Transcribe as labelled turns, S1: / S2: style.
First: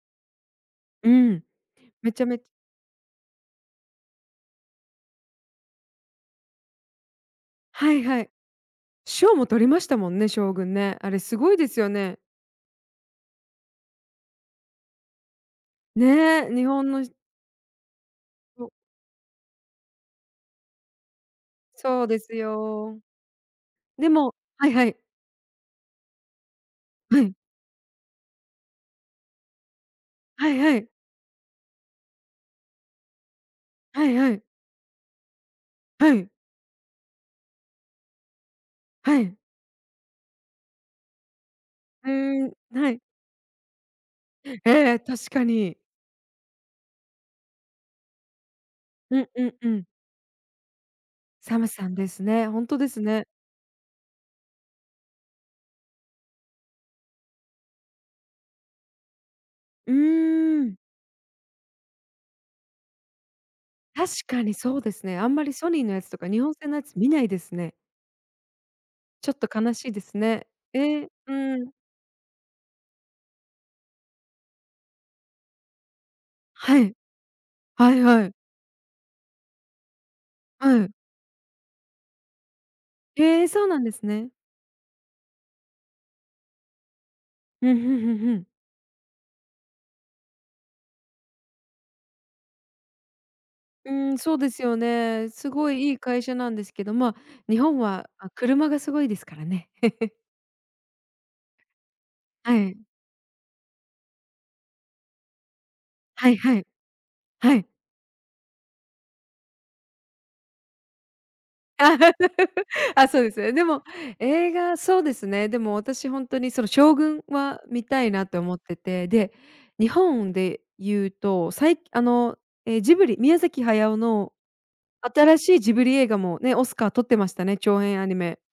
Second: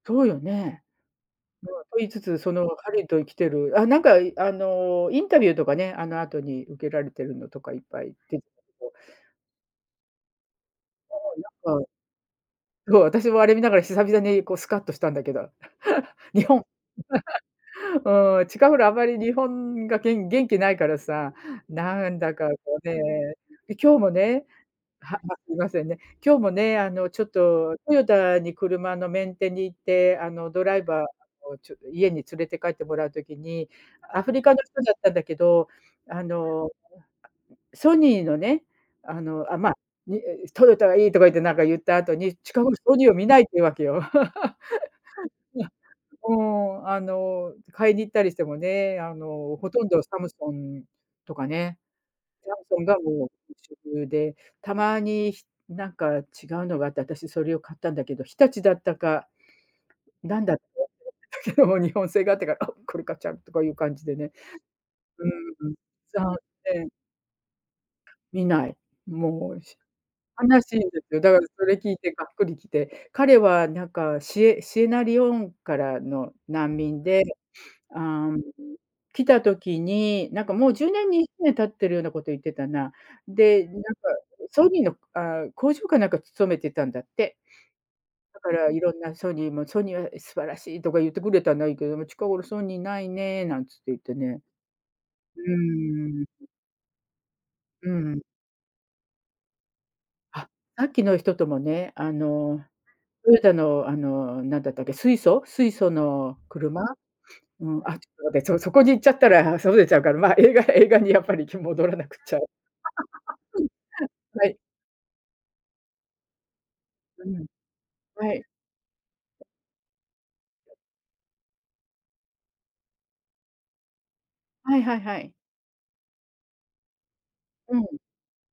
S1: そうよね。
S2: うん、
S1: と言い
S2: め
S1: つ
S2: ちゃ
S1: つ、
S2: めち
S1: その、ハリウッド生きてる、あ、なんか、あの、インタビューとかね、あの後に受けられてるのとかいっ
S2: はい
S1: ぱい
S2: はい。
S1: 出てたけど。え
S2: 賞も取りましたもんね、将軍ね。あれす ごいで
S1: や
S2: す
S1: っぱ、
S2: よね。
S1: そう、私もあれ見ながら久々に、こうスカッとしたんだけど、日
S2: ね、
S1: 本
S2: 日本の
S1: うん、近
S2: よ
S1: 頃あまり日本が、げん元気ないからさ、
S2: そう
S1: な
S2: で
S1: ん
S2: す
S1: だかこうね、
S2: よ。
S1: で、今日
S2: で
S1: も
S2: も
S1: ね
S2: はいはい。
S1: はすいませんね。今日もねあの、
S2: は
S1: ちょっ
S2: い。
S1: とトヨタに車のメンテに行ってあ
S2: は
S1: の
S2: い
S1: ド
S2: は
S1: ライ
S2: い。
S1: バーをちょ家に連れて帰ってもらう時に、
S2: はい
S1: ア
S2: は
S1: フリ
S2: い。
S1: カの人だったんだけど、
S2: は
S1: あ
S2: い。
S1: の、ソニーのね、
S2: は
S1: あ
S2: い。
S1: のあまにトヨタがいいとか言ってなんか言った
S2: う
S1: 後に、
S2: ん、
S1: 近頃
S2: は
S1: ソ
S2: い。
S1: ニーを見ないっていうわけよ。
S2: ええ、確かに。
S1: いや、もう、あの、買いに行ったりしてもね、あ
S2: うんうん
S1: の、
S2: う
S1: ほと
S2: ん。
S1: んどサムソンとか
S2: サム
S1: ね、
S2: サンですね。
S1: サム
S2: 本当
S1: ソン
S2: で
S1: が
S2: すね。
S1: もう一色で、たまにしなんか違うのがあって、私それを買ったんだけど、日立だったか、
S2: う
S1: なんだっ
S2: ん。
S1: て。けど日本製があってから、あ、これ買っちゃうとかいう感じ
S2: 確
S1: でね。
S2: かにそうですね。
S1: う
S2: あんまりソ
S1: ーん、
S2: ニーのやつと
S1: そ
S2: か
S1: う、
S2: 日本製のや つ見ないですね。
S1: 見ない。
S2: ちょっと
S1: もう
S2: 悲
S1: し
S2: しいですね。
S1: 悲しいんで
S2: ええ、
S1: すよ。だ
S2: う
S1: からそ
S2: ん。
S1: れ聞いてがっくりきて、彼はなんか、シエシエラレオネからの難
S2: はい、
S1: 民で、
S2: はいは
S1: あ
S2: い。
S1: あ、来た時に、なんかもう
S2: は
S1: じゅう
S2: い。
S1: ねんにじゅうねん経ってるようなこと言ってたな。
S2: へえ、そ
S1: で、
S2: う
S1: な
S2: な
S1: んか、
S2: んですね。
S1: ソニーのああ、工場かなんか勤めてたんだって
S2: うんうんうんう
S1: だ
S2: ん。
S1: から色んなソニーも、ソニーは素晴らしいとか言ってくれたのはいいけれども、近頃ソニーないね、なんつって
S2: う
S1: 言って
S2: ん、そう
S1: ね。
S2: ですよね。
S1: う
S2: すごいいい会
S1: ん。
S2: 社なんですけど、ま、日本
S1: う
S2: は、
S1: ん。
S2: あ車がすごいですからね。
S1: あ、さっきの人ともね、あ
S2: は
S1: の、
S2: い。
S1: トヨタの、あの、なんだったっけ、水素水素
S2: は
S1: の
S2: いはい。
S1: 車？
S2: はい。
S1: うん。そそこに行っちゃったら外れちゃうから、まあ、映画映画にやっぱり戻らなくちゃ。
S2: あ、そうですね。で も、
S1: は
S2: 映
S1: い。
S2: 画そうですね。でも私、本当にその将軍
S1: うん、
S2: は見たいな
S1: は
S2: と
S1: い。
S2: 思ってて、で、日本で 言うと、さいあの、え、ジブリ宮崎駿の
S1: はいはいはい。
S2: 新しいジブリ映画もね、オスカー取ってましたね、
S1: う
S2: 長
S1: ん。
S2: 編アニメ。